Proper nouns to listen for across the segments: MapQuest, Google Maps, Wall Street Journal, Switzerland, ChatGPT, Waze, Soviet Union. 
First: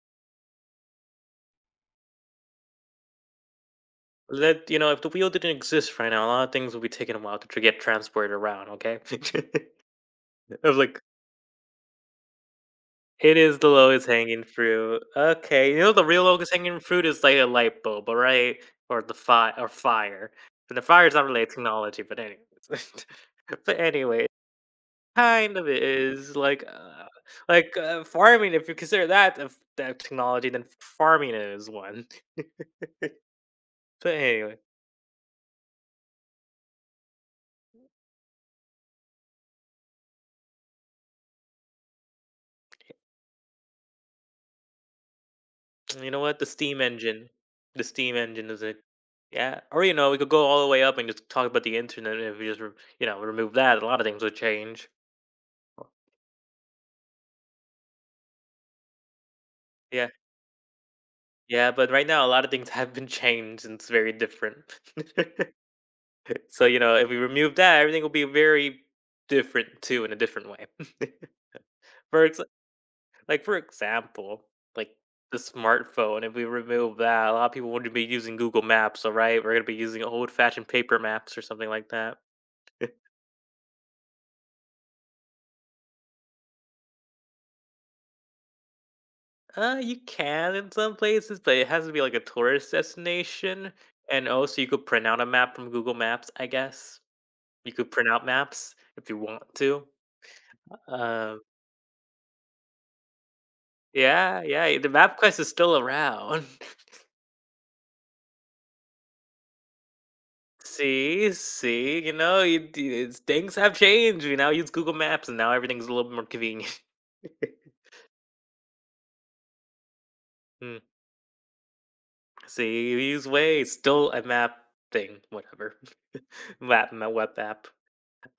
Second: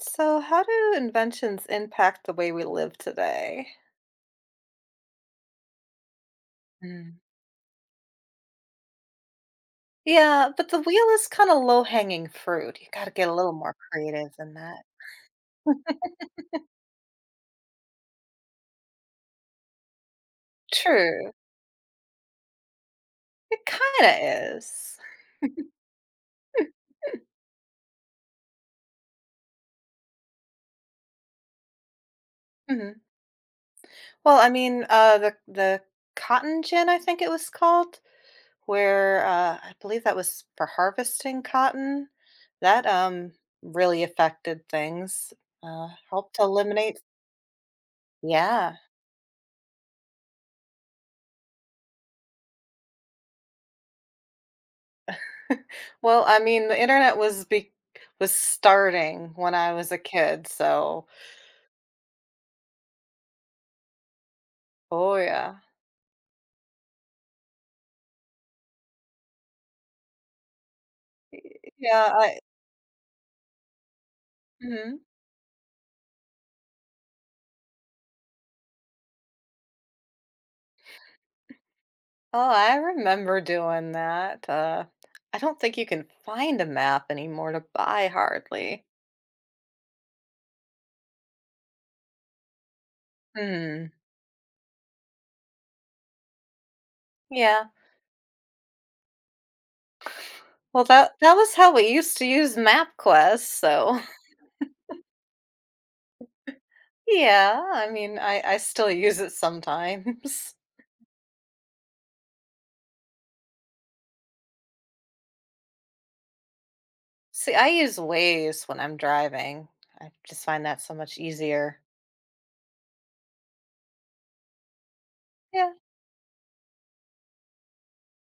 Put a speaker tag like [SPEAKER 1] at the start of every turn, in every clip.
[SPEAKER 1] So, how do inventions impact the way we live today?
[SPEAKER 2] If the wheel didn't exist right now, a lot of things would be taking a
[SPEAKER 1] Mm.
[SPEAKER 2] while to get transported around. Okay,
[SPEAKER 1] Yeah,
[SPEAKER 2] I
[SPEAKER 1] but
[SPEAKER 2] was
[SPEAKER 1] the
[SPEAKER 2] like,
[SPEAKER 1] wheel is kind of low hanging fruit. You got to get a
[SPEAKER 2] it
[SPEAKER 1] little
[SPEAKER 2] is the
[SPEAKER 1] more
[SPEAKER 2] lowest
[SPEAKER 1] creative
[SPEAKER 2] hanging
[SPEAKER 1] than that.
[SPEAKER 2] fruit. Okay, you know the real lowest hanging fruit is like a light bulb, all right, or the fire or fire. But the fire is not
[SPEAKER 1] True.
[SPEAKER 2] related to technology, but anyways,
[SPEAKER 1] It
[SPEAKER 2] but
[SPEAKER 1] kind
[SPEAKER 2] anyway,
[SPEAKER 1] of is.
[SPEAKER 2] kind of is like farming. If you consider that that technology, then farming is one.
[SPEAKER 1] Mhm.
[SPEAKER 2] but
[SPEAKER 1] Well, I
[SPEAKER 2] anyway.
[SPEAKER 1] mean, the cotton gin, I think it was called, where I believe that was for harvesting cotton. That really affected things.
[SPEAKER 2] You know what?
[SPEAKER 1] Helped eliminate.
[SPEAKER 2] The steam engine is
[SPEAKER 1] Yeah.
[SPEAKER 2] it. Yeah. Or, you know, we could go all the way up and just talk about the internet. If we just remove that, a lot of things would change.
[SPEAKER 1] Well, I mean, the internet was be was starting when I was a
[SPEAKER 2] Yeah.
[SPEAKER 1] kid, so
[SPEAKER 2] Yeah. But right now, a lot of things have been changed and it's very different.
[SPEAKER 1] oh yeah.
[SPEAKER 2] So, you know, if we remove that, everything will be very different too in a different way.
[SPEAKER 1] Y- Yeah,
[SPEAKER 2] for
[SPEAKER 1] I
[SPEAKER 2] ex- Like, for example, like
[SPEAKER 1] mhm.
[SPEAKER 2] the smartphone, if we remove that, a lot of people wouldn't be using Google Maps. All right. We're going to be using old fashioned paper maps or something like that.
[SPEAKER 1] Oh, I remember doing that. I don't think you can find a map anymore to buy hardly.
[SPEAKER 2] You can in some places, but it has to be like a tourist destination.
[SPEAKER 1] Hmm.
[SPEAKER 2] And also, you could print out a map from Google Maps, I guess.
[SPEAKER 1] Yeah.
[SPEAKER 2] You could print out maps if you want to.
[SPEAKER 1] Well, that
[SPEAKER 2] Um,
[SPEAKER 1] was how we used to use MapQuest, so
[SPEAKER 2] yeah, yeah, the map quest is still around.
[SPEAKER 1] yeah, I mean, I still use it sometimes.
[SPEAKER 2] See, it's, things have changed. We now use Google Maps, and now everything's a little more convenient.
[SPEAKER 1] See, I use Waze when I'm driving. I just find
[SPEAKER 2] Mm,
[SPEAKER 1] that so much easier.
[SPEAKER 2] see, you use Waze, still a map thing,
[SPEAKER 1] Yeah.
[SPEAKER 2] whatever. Map, my web app.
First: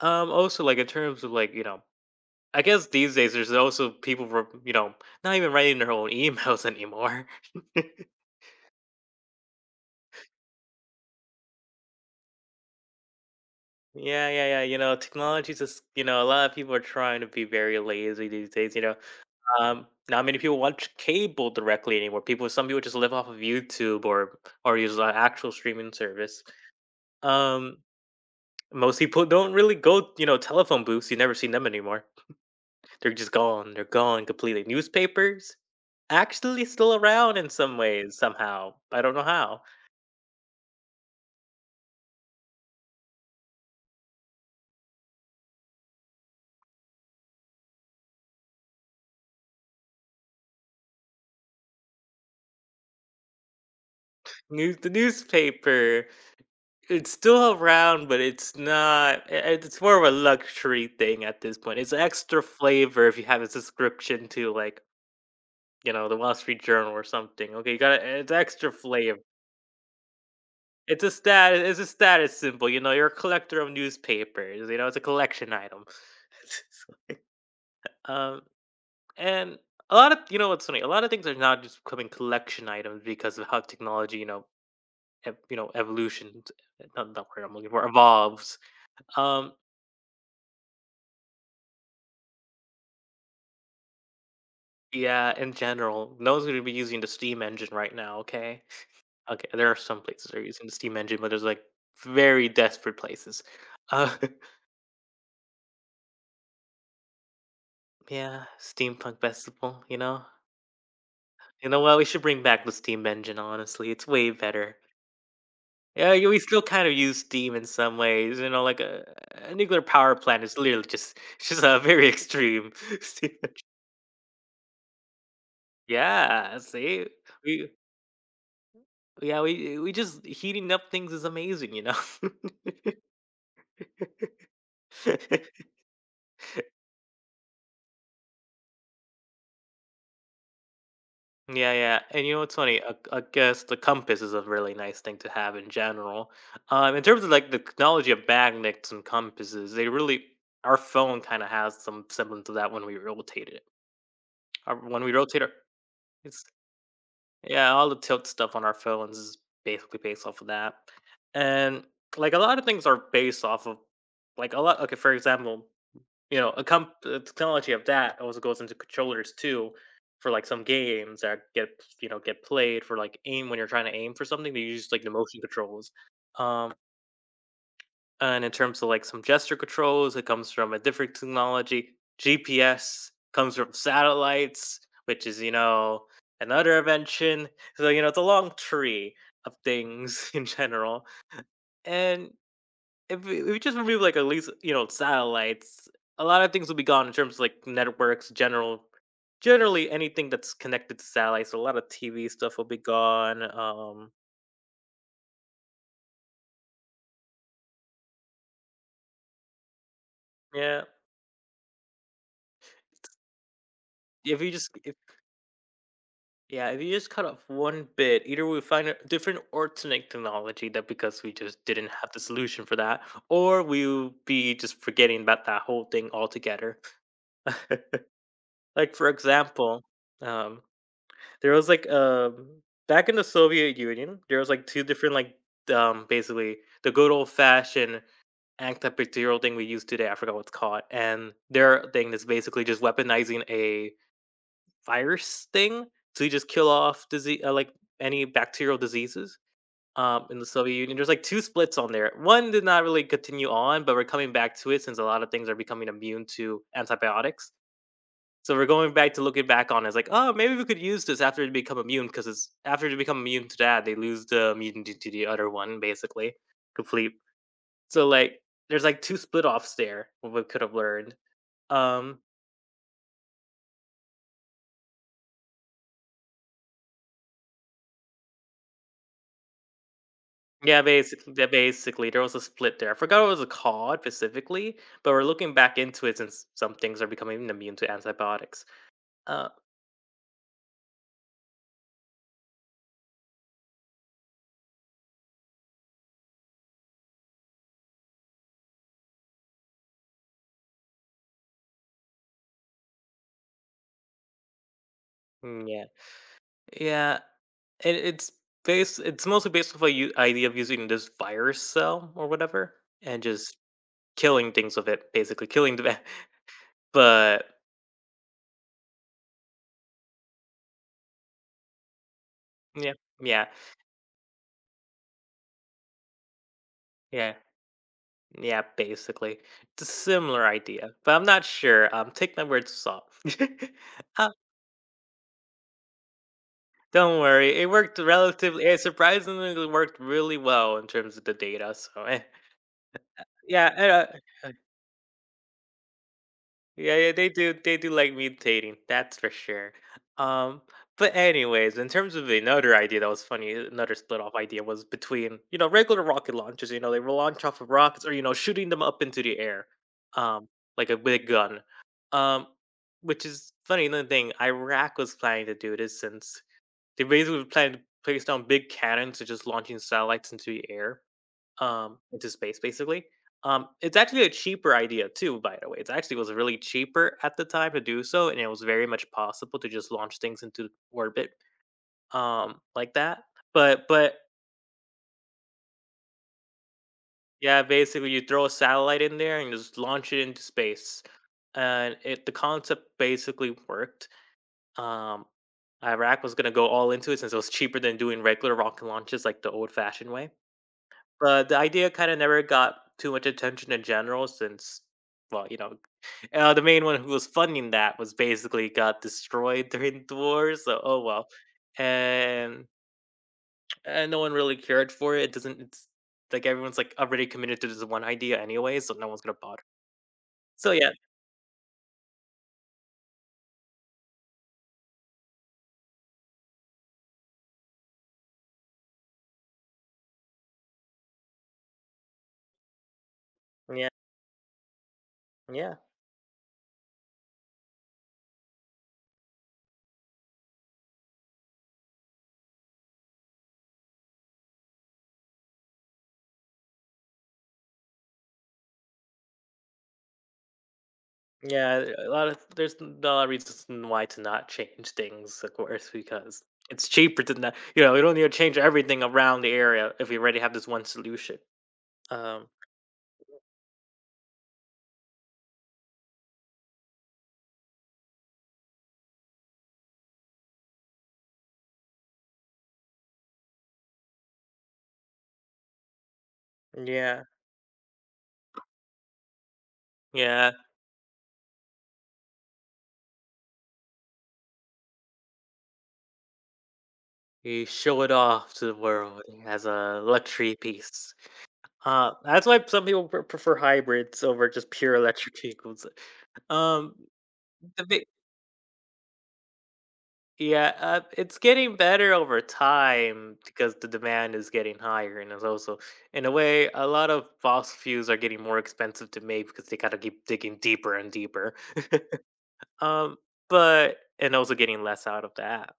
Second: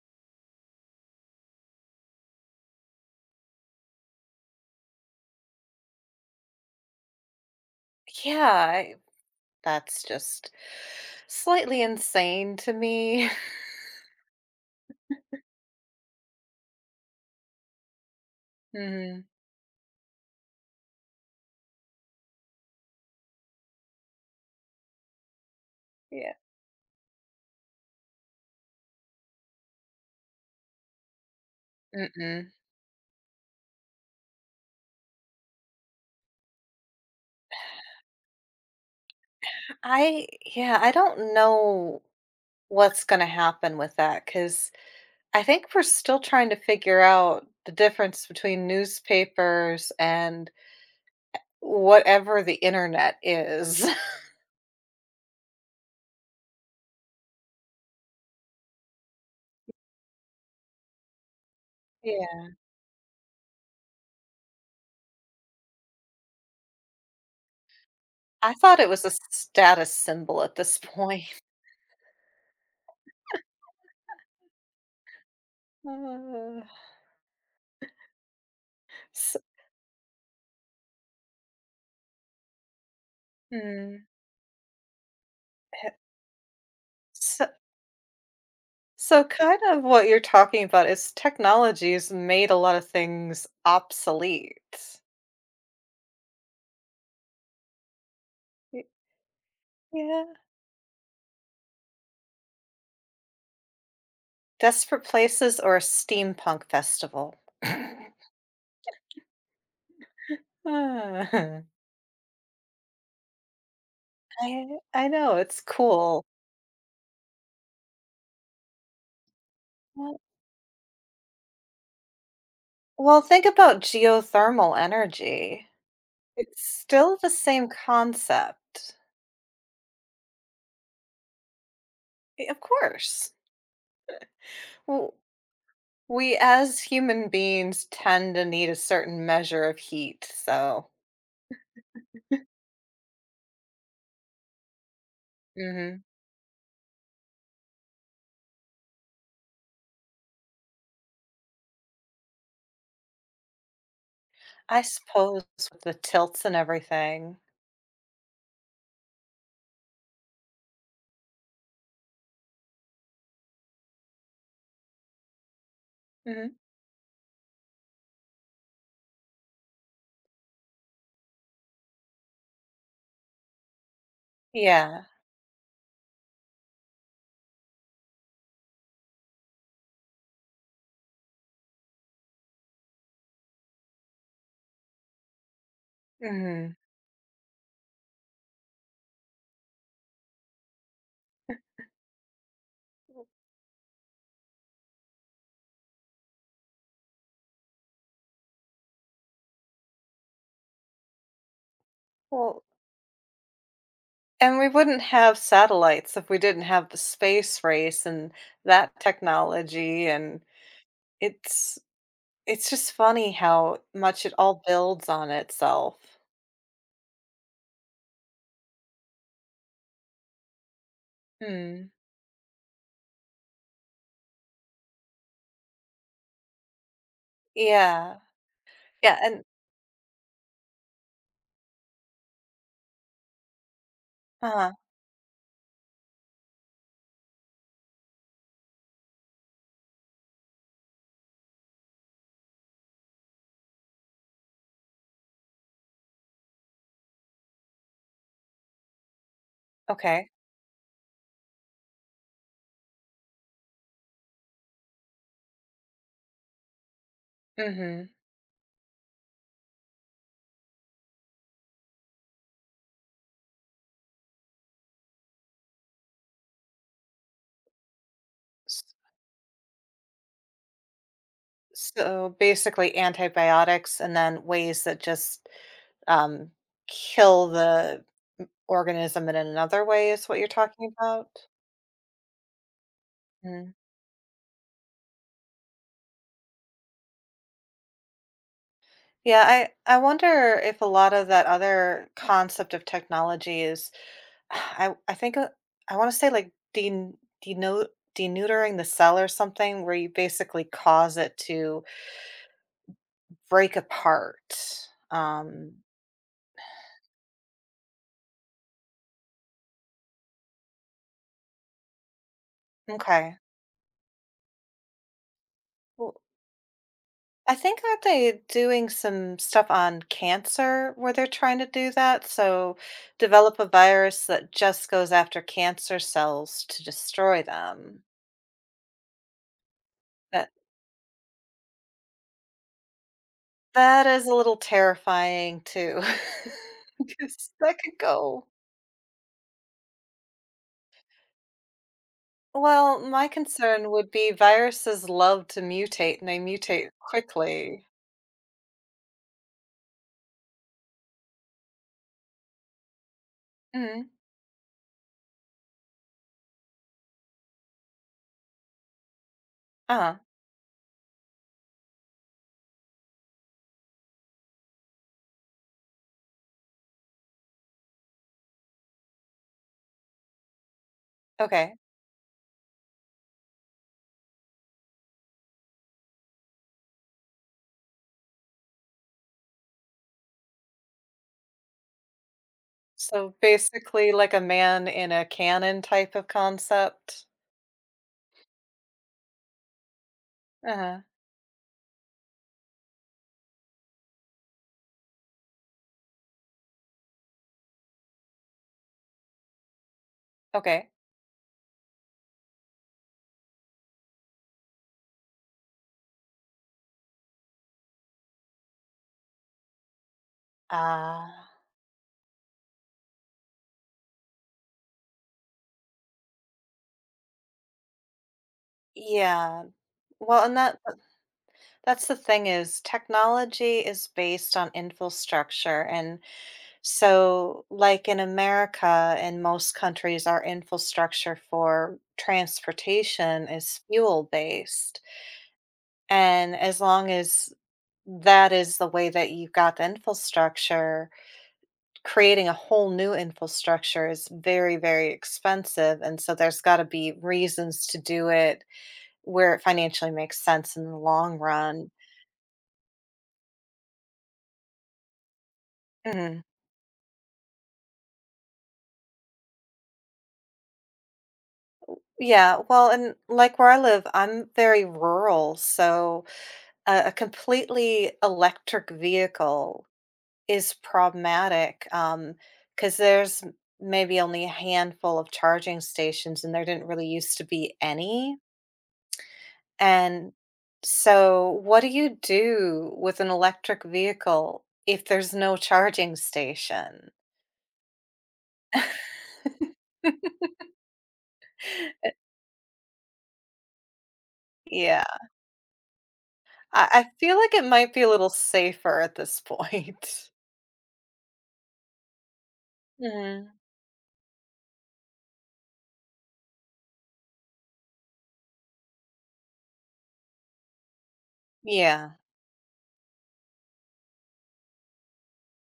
[SPEAKER 2] Also, like in terms of I guess these days there's also people from you know not even writing their own emails anymore.
[SPEAKER 1] Yeah, I that's just slightly insane to me.
[SPEAKER 2] Yeah, yeah, yeah. You know, technology's just, you know, a lot of people are trying to be very lazy these days. You know,
[SPEAKER 1] Mhm.
[SPEAKER 2] not many people watch cable directly anymore. People, some people just live off of YouTube or use an actual streaming
[SPEAKER 1] Yeah.
[SPEAKER 2] service. Um, most people don't really go. You know, telephone booths. You never see them anymore.
[SPEAKER 1] Mm-mm.
[SPEAKER 2] They're just gone. They're gone completely. Newspapers actually still around in some ways somehow. I don't know how.
[SPEAKER 1] I yeah, I don't know what's gonna happen with that because I think we're still trying to figure out the difference between newspapers and whatever the internet is.
[SPEAKER 2] News the newspaper, it's still around, but it's not I I it's more of a luxury thing at this point. It's extra
[SPEAKER 1] Yeah.
[SPEAKER 2] flavor if you have a subscription to, like, you know, the Wall Street Journal or something, okay? You gotta it's
[SPEAKER 1] I
[SPEAKER 2] extra
[SPEAKER 1] thought it was a
[SPEAKER 2] flavor.
[SPEAKER 1] status symbol at this point.
[SPEAKER 2] It's a status symbol, you know? You're a collector of newspapers, you know? It's a collection item.
[SPEAKER 1] Uh,
[SPEAKER 2] Um,
[SPEAKER 1] s
[SPEAKER 2] and a lot of, you know what's funny? A lot of things are now just becoming collection items because of how
[SPEAKER 1] mm,
[SPEAKER 2] technology, you know,
[SPEAKER 1] h
[SPEAKER 2] evolution, not the
[SPEAKER 1] s
[SPEAKER 2] word I'm looking for, evolves.
[SPEAKER 1] So,
[SPEAKER 2] Um,
[SPEAKER 1] kind of what you're talking about is technology's made a lot of things obsolete.
[SPEAKER 2] yeah, in general, no one's gonna be using the steam engine right now, okay?
[SPEAKER 1] Y-
[SPEAKER 2] Okay, there are some places
[SPEAKER 1] Yeah.
[SPEAKER 2] that are using the steam engine, but there's like very desperate places. Uh,
[SPEAKER 1] Desperate Places or a steampunk festival?
[SPEAKER 2] yeah, steampunk festival, you know?
[SPEAKER 1] Ah,
[SPEAKER 2] You know what? We should bring back the steam engine, honestly. It's way
[SPEAKER 1] I
[SPEAKER 2] better.
[SPEAKER 1] I know, it's
[SPEAKER 2] Yeah,
[SPEAKER 1] cool.
[SPEAKER 2] we still kind of use steam in some ways, you know, like a nuclear power
[SPEAKER 1] Well,
[SPEAKER 2] plant is literally just it's just a very extreme
[SPEAKER 1] well,
[SPEAKER 2] steam
[SPEAKER 1] think
[SPEAKER 2] engine.
[SPEAKER 1] about geothermal energy.
[SPEAKER 2] Yeah,
[SPEAKER 1] It's
[SPEAKER 2] see?
[SPEAKER 1] still the
[SPEAKER 2] We
[SPEAKER 1] same concept.
[SPEAKER 2] yeah, we just heating up things is amazing, you know.
[SPEAKER 1] Of course. W- We as human beings tend to need a certain measure of heat, so.
[SPEAKER 2] Yeah, yeah. And you know what's funny? I guess the compass is a really nice thing to have in
[SPEAKER 1] Mhm.
[SPEAKER 2] general. In terms of like the technology of magnets and compasses, they really our phone kind of has some semblance of that when we rotate it. Our,
[SPEAKER 1] I
[SPEAKER 2] when we rotate
[SPEAKER 1] suppose
[SPEAKER 2] our,
[SPEAKER 1] with the tilts
[SPEAKER 2] it's
[SPEAKER 1] and everything.
[SPEAKER 2] yeah, all the tilt stuff on our phones is basically based off of that. And like a lot of things are based off of like a lot. Okay, for example,
[SPEAKER 1] Mhm.
[SPEAKER 2] the technology of that also goes into controllers too, for like some games that get you know get played for like aim when you're trying to aim for something. They use like
[SPEAKER 1] Yeah.
[SPEAKER 2] the motion controls. Um, and in terms of like some gesture controls, it comes from a different technology. GPS comes from satellites, which is, you know,
[SPEAKER 1] Mhm.
[SPEAKER 2] another invention. So, you know, it's a long tree of things in general, and if we just remove, like, at least, you know, satellites, a lot of things will be gone in terms of, like, networks, generally anything that's connected to satellites. So a lot of TV stuff
[SPEAKER 1] Well,
[SPEAKER 2] will be gone.
[SPEAKER 1] and we wouldn't have satellites if we didn't have the space race and that technology, and
[SPEAKER 2] Yeah,
[SPEAKER 1] it's it's just funny how much it
[SPEAKER 2] if you
[SPEAKER 1] all
[SPEAKER 2] just if
[SPEAKER 1] builds on itself.
[SPEAKER 2] yeah, if you just cut off one bit, either we find a different alternate technology, that because we just didn't
[SPEAKER 1] Mm.
[SPEAKER 2] have the solution for that, or we'll be just forgetting about that whole thing altogether.
[SPEAKER 1] Yeah.
[SPEAKER 2] Like, for
[SPEAKER 1] Yeah, and
[SPEAKER 2] example, um there was like, back in the Soviet Union, there was like
[SPEAKER 1] Uh-huh.
[SPEAKER 2] 2 different, like, basically the good old fashioned antibacterial thing we use today, I forgot what's called, and their thing is basically just weaponizing a virus thing to just kill off disease, like any bacterial diseases,
[SPEAKER 1] Okay.
[SPEAKER 2] in the Soviet Union. There's like 2 splits on there. One did not really continue on, but we're coming back to it since a lot of things are becoming immune to antibiotics.
[SPEAKER 1] Mhm.
[SPEAKER 2] So we're going back to looking back on it. It's like, oh, maybe we could use this after they become immune, because it's after they become immune to that, they lose the immunity to the other one, basically, complete. So like, there's like two split offs there. What we could have learned. Um,
[SPEAKER 1] So, basically antibiotics and then ways that just, um, kill the organism in another way is what you're talking about?
[SPEAKER 2] yeah, basically, there was a split there. I forgot what it was
[SPEAKER 1] Mm.
[SPEAKER 2] called specifically, but we're looking back into it since some things are becoming immune to antibiotics.
[SPEAKER 1] Yeah,
[SPEAKER 2] Uh,
[SPEAKER 1] I I wonder if a lot of that other concept of technology is I think, I wanna say, like, denu deneutering the cell or something where you basically cause it to break apart. Um,
[SPEAKER 2] yeah, yeah, and it's based. It's mostly based off a idea of using this virus cell or whatever, and
[SPEAKER 1] okay.
[SPEAKER 2] just killing things with it, basically, killing the
[SPEAKER 1] Well,
[SPEAKER 2] but
[SPEAKER 1] I think aren't they doing some stuff on cancer where they're trying to do that? So
[SPEAKER 2] yeah, yeah,
[SPEAKER 1] develop a virus that just goes after cancer cells to
[SPEAKER 2] yeah,
[SPEAKER 1] destroy them.
[SPEAKER 2] yeah, basically. It's a similar
[SPEAKER 1] That
[SPEAKER 2] idea, but I'm not sure, take my words salt.
[SPEAKER 1] that is
[SPEAKER 2] Uh,
[SPEAKER 1] a little terrifying too,
[SPEAKER 2] don't
[SPEAKER 1] because
[SPEAKER 2] worry, it
[SPEAKER 1] that
[SPEAKER 2] worked
[SPEAKER 1] could go.
[SPEAKER 2] relatively it surprisingly worked really well in terms of the data, so, eh.
[SPEAKER 1] Well, my concern
[SPEAKER 2] Yeah,
[SPEAKER 1] would
[SPEAKER 2] uh
[SPEAKER 1] be viruses love to mutate and they mutate
[SPEAKER 2] Yeah, yeah, they do. They
[SPEAKER 1] quickly.
[SPEAKER 2] do like mutating. That's for sure. Um, but anyways, in terms of another idea that was funny, another
[SPEAKER 1] Mhm.
[SPEAKER 2] split off idea was between, you know, regular rocket launchers. You know, they were launched off of rockets, or you know, shooting them up into the air,
[SPEAKER 1] Uh-huh.
[SPEAKER 2] um, like a big gun. Um, which is funny. Another thing, Iraq was planning to do this since they basically were planning to place down big cannons to just launching satellites into the air,
[SPEAKER 1] Okay.
[SPEAKER 2] into space basically. It's actually a cheaper idea too, by the way. It actually was really cheaper at the time to do so, and it was very much possible to just launch things into orbit, like that.
[SPEAKER 1] So
[SPEAKER 2] But
[SPEAKER 1] basically
[SPEAKER 2] but
[SPEAKER 1] like a man in a cannon type of concept.
[SPEAKER 2] yeah, basically you throw a satellite in there and just launch it into
[SPEAKER 1] Uh-huh.
[SPEAKER 2] space, and it the concept basically worked. Um, Iraq was gonna go all into it since it was cheaper than doing regular rocket launches like the old-fashioned way.
[SPEAKER 1] Okay.
[SPEAKER 2] But the idea kind of never got too much attention in general since, well, you know, the main one who was funding that was basically got destroyed during the war, so oh well.
[SPEAKER 1] Uh,
[SPEAKER 2] And and no one really cared for it. It doesn't it's Like everyone's like already committed to this one idea anyway, so no one's gonna bother.
[SPEAKER 1] yeah. Well, and
[SPEAKER 2] So
[SPEAKER 1] that
[SPEAKER 2] yeah,
[SPEAKER 1] that's the thing is technology is based on infrastructure. And so like in America and most countries, our infrastructure for transportation is
[SPEAKER 2] yeah,
[SPEAKER 1] fuel based.
[SPEAKER 2] yeah.
[SPEAKER 1] And as long as that is the way that you've got the infrastructure, creating a whole new infrastructure is very, very expensive. And so there's got to be reasons to do it where it financially makes sense in the long
[SPEAKER 2] Yeah,
[SPEAKER 1] run.
[SPEAKER 2] a lot of, there's a lot of reasons why to not change things, of course,
[SPEAKER 1] Mhm.
[SPEAKER 2] because it's cheaper than that. You know, you don't need to change everything around the area if we already have this one solution. Um,
[SPEAKER 1] Yeah, well, and like where I live, I'm very rural, so a completely electric vehicle is problematic, because there's m maybe only a handful of charging stations, and there didn't really
[SPEAKER 2] yeah,
[SPEAKER 1] used to be any, and
[SPEAKER 2] yeah.
[SPEAKER 1] so what do you do with an electric vehicle if there's no charging station?
[SPEAKER 2] You show it off to the world as a luxury piece. That's why some people prefer hybrids over just pure
[SPEAKER 1] Yeah.
[SPEAKER 2] electric vehicles.
[SPEAKER 1] I
[SPEAKER 2] Um,
[SPEAKER 1] I feel like it
[SPEAKER 2] the
[SPEAKER 1] might be
[SPEAKER 2] big,
[SPEAKER 1] a little safer at this point.
[SPEAKER 2] yeah, it's getting better over time
[SPEAKER 1] Mhm.
[SPEAKER 2] because the demand is getting higher, and it's also, in a way, a lot of fossil fuels are getting more expensive to make because they gotta keep digging deeper and deeper.
[SPEAKER 1] Yeah.
[SPEAKER 2] um, but and also getting less out of that.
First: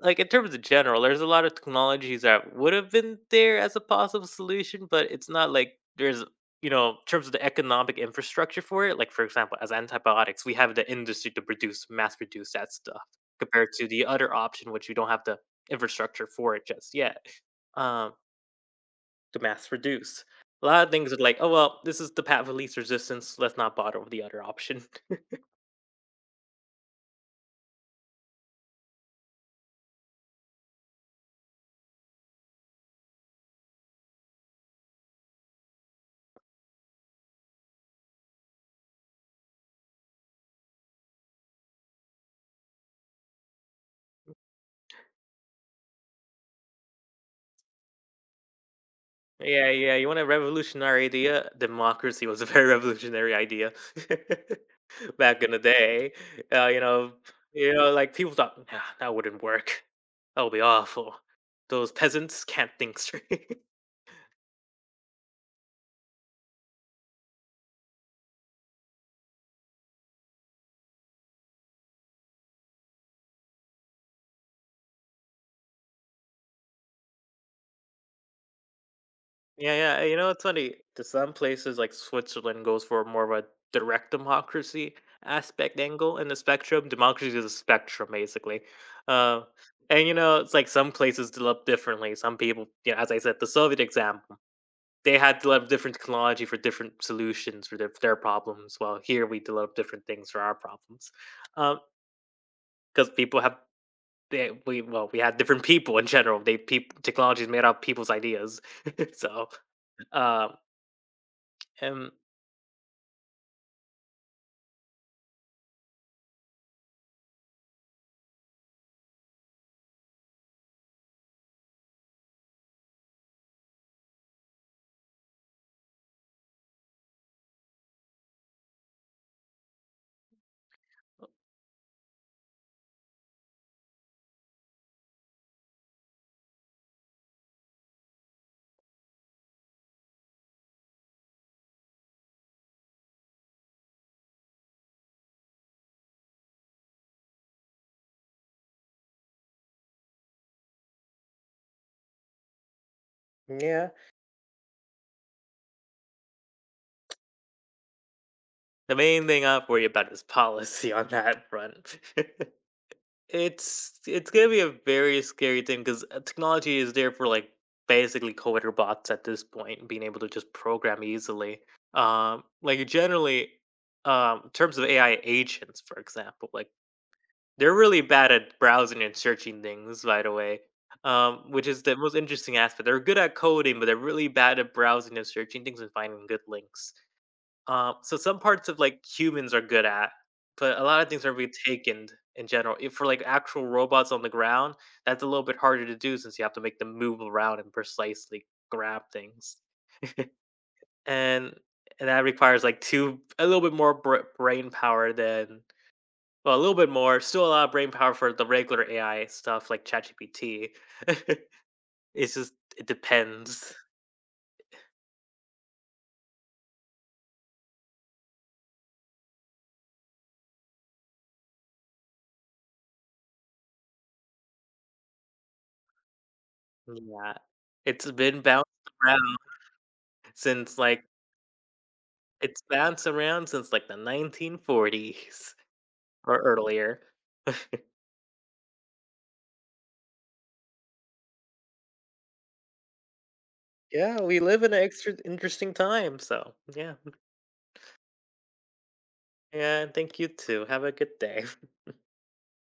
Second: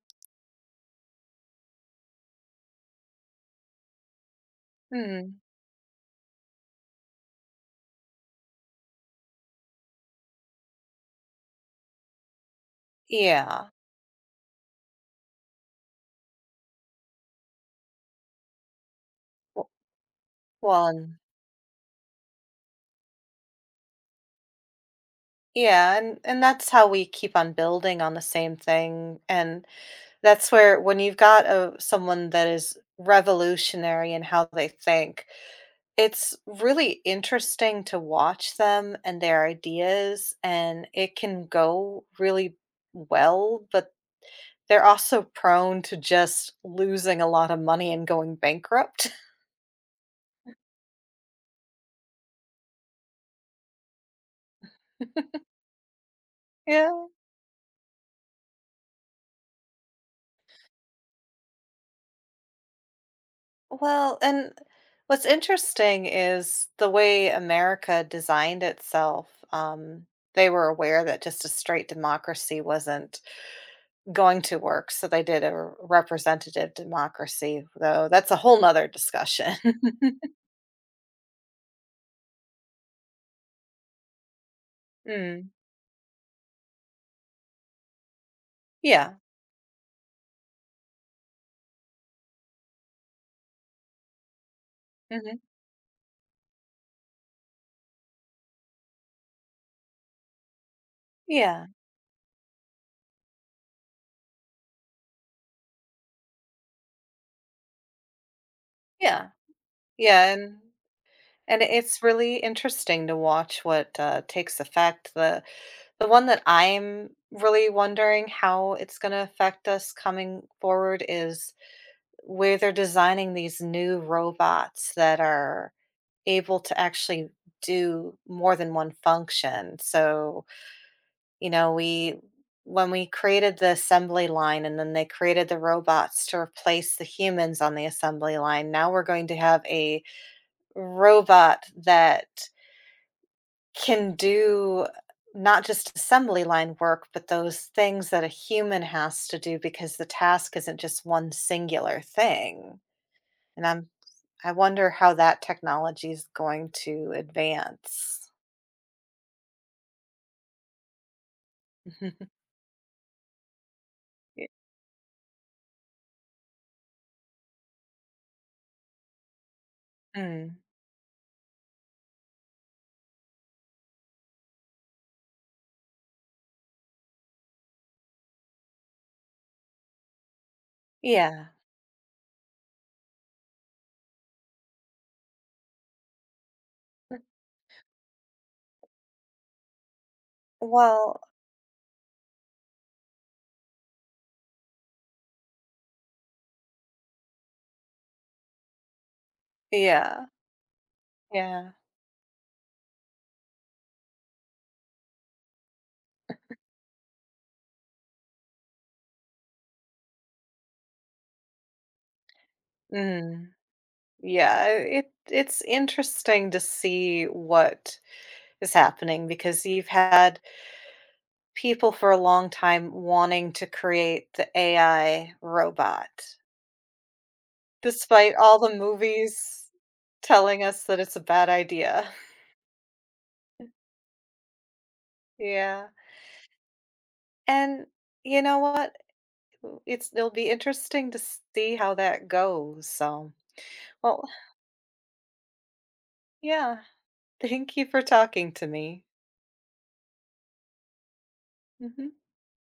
[SPEAKER 2] Like, in terms of general, there's a lot of technologies that would have been there as a possible solution, but it's
[SPEAKER 1] Mhm.
[SPEAKER 2] not like there's, you know, in terms of the economic infrastructure for it, like for example, as antibiotics, we have the industry to produce, mass produce that stuff compared
[SPEAKER 1] Yeah.
[SPEAKER 2] to the other option, which we don't have the infrastructure for it just yet. Um, to
[SPEAKER 1] W
[SPEAKER 2] mass produce. A lot
[SPEAKER 1] well,
[SPEAKER 2] of things are
[SPEAKER 1] and
[SPEAKER 2] like, oh well, this is the path of least resistance, let's not bother with the other option.
[SPEAKER 1] yeah, and that's how we keep on building on the same thing, and that's where when you've got a someone that is revolutionary in how they think, it's really interesting to watch them and their ideas, and it can go really well, but they're also prone to just losing a lot of money and going bankrupt.
[SPEAKER 2] Yeah, yeah. You want a revolutionary idea? Democracy was a very revolutionary idea back in the day. Uh, you
[SPEAKER 1] Yeah.
[SPEAKER 2] know, you know, like people thought, nah, that wouldn't work. That would be awful. Those peasants can't think straight.
[SPEAKER 1] Well, and what's interesting is the way America designed itself. They were aware that just a straight democracy wasn't going to work, so they did a representative democracy, though that's a whole nother discussion.
[SPEAKER 2] Yeah, yeah. You know, it's funny. To some places, like Switzerland, goes for more of a direct democracy
[SPEAKER 1] Mm.
[SPEAKER 2] aspect angle in the spectrum. Democracy is a spectrum, basically.
[SPEAKER 1] Yeah.
[SPEAKER 2] Uh, and you know, it's like some places develop differently. Some people, you know, as I said, the Soviet example, they had
[SPEAKER 1] Mhm.
[SPEAKER 2] to develop different technology for different solutions for their problems. While here we develop different things for our problems,
[SPEAKER 1] Yeah.
[SPEAKER 2] because people have they, we well we had different people in general. They people Technology is made out of people's ideas.
[SPEAKER 1] Yeah.
[SPEAKER 2] so
[SPEAKER 1] Yeah,
[SPEAKER 2] um
[SPEAKER 1] and and it's
[SPEAKER 2] and
[SPEAKER 1] really interesting to watch what, takes effect, the one that I'm really wondering how it's gonna affect us coming forward is where they're designing these new robots that are able to actually do more than one function. So, you know, we when we created the assembly line and then they created the robots to replace the humans on the assembly line, now we're going to have a robot that can do not just assembly line work, but those things that a human has to do because the task isn't just one singular thing. And
[SPEAKER 2] Yeah.
[SPEAKER 1] I'm I wonder how that technology is going to advance.
[SPEAKER 2] The main thing I worry about is policy on that front. It's
[SPEAKER 1] Y-
[SPEAKER 2] gonna be a very scary thing because technology is there for like basically coder bots at this point, being able to just
[SPEAKER 1] Mm.
[SPEAKER 2] program easily. Um, like generally, in terms of AI agents, for example, like they're really bad at browsing and searching things. By the way,
[SPEAKER 1] Yeah.
[SPEAKER 2] which is the most interesting aspect. They're good at coding, but they're really bad at browsing and searching things and finding good links.
[SPEAKER 1] Mm.
[SPEAKER 2] So some parts of like humans are good at, but a lot of
[SPEAKER 1] Well,
[SPEAKER 2] things are retaken in general. If for like actual robots on the ground, that's a little bit harder to do since you have to make them move around and precisely grab things,
[SPEAKER 1] yeah.
[SPEAKER 2] and
[SPEAKER 1] Yeah.
[SPEAKER 2] that requires like two a little bit more brain power than, well, a little bit more, still a lot of brain power for the regular AI stuff like ChatGPT. It's just it
[SPEAKER 1] Mm.
[SPEAKER 2] depends.
[SPEAKER 1] Yeah, it's interesting to see what is happening because you've had people for a long time wanting to create the AI robot,
[SPEAKER 2] Yeah, it's
[SPEAKER 1] despite
[SPEAKER 2] been
[SPEAKER 1] all
[SPEAKER 2] bounced
[SPEAKER 1] the
[SPEAKER 2] around
[SPEAKER 1] movies telling
[SPEAKER 2] since
[SPEAKER 1] us that
[SPEAKER 2] like
[SPEAKER 1] it's a bad idea.
[SPEAKER 2] It's bounced around since, like, the 1940s
[SPEAKER 1] Yeah.
[SPEAKER 2] or earlier.
[SPEAKER 1] And you know what? It'll be interesting to see how that goes, so
[SPEAKER 2] Yeah,
[SPEAKER 1] well,
[SPEAKER 2] we live in an extra interesting time, so,
[SPEAKER 1] yeah.
[SPEAKER 2] yeah.
[SPEAKER 1] Thank you for talking to me.
[SPEAKER 2] Yeah, and thank you too. Have a good day.
[SPEAKER 1] Mhm.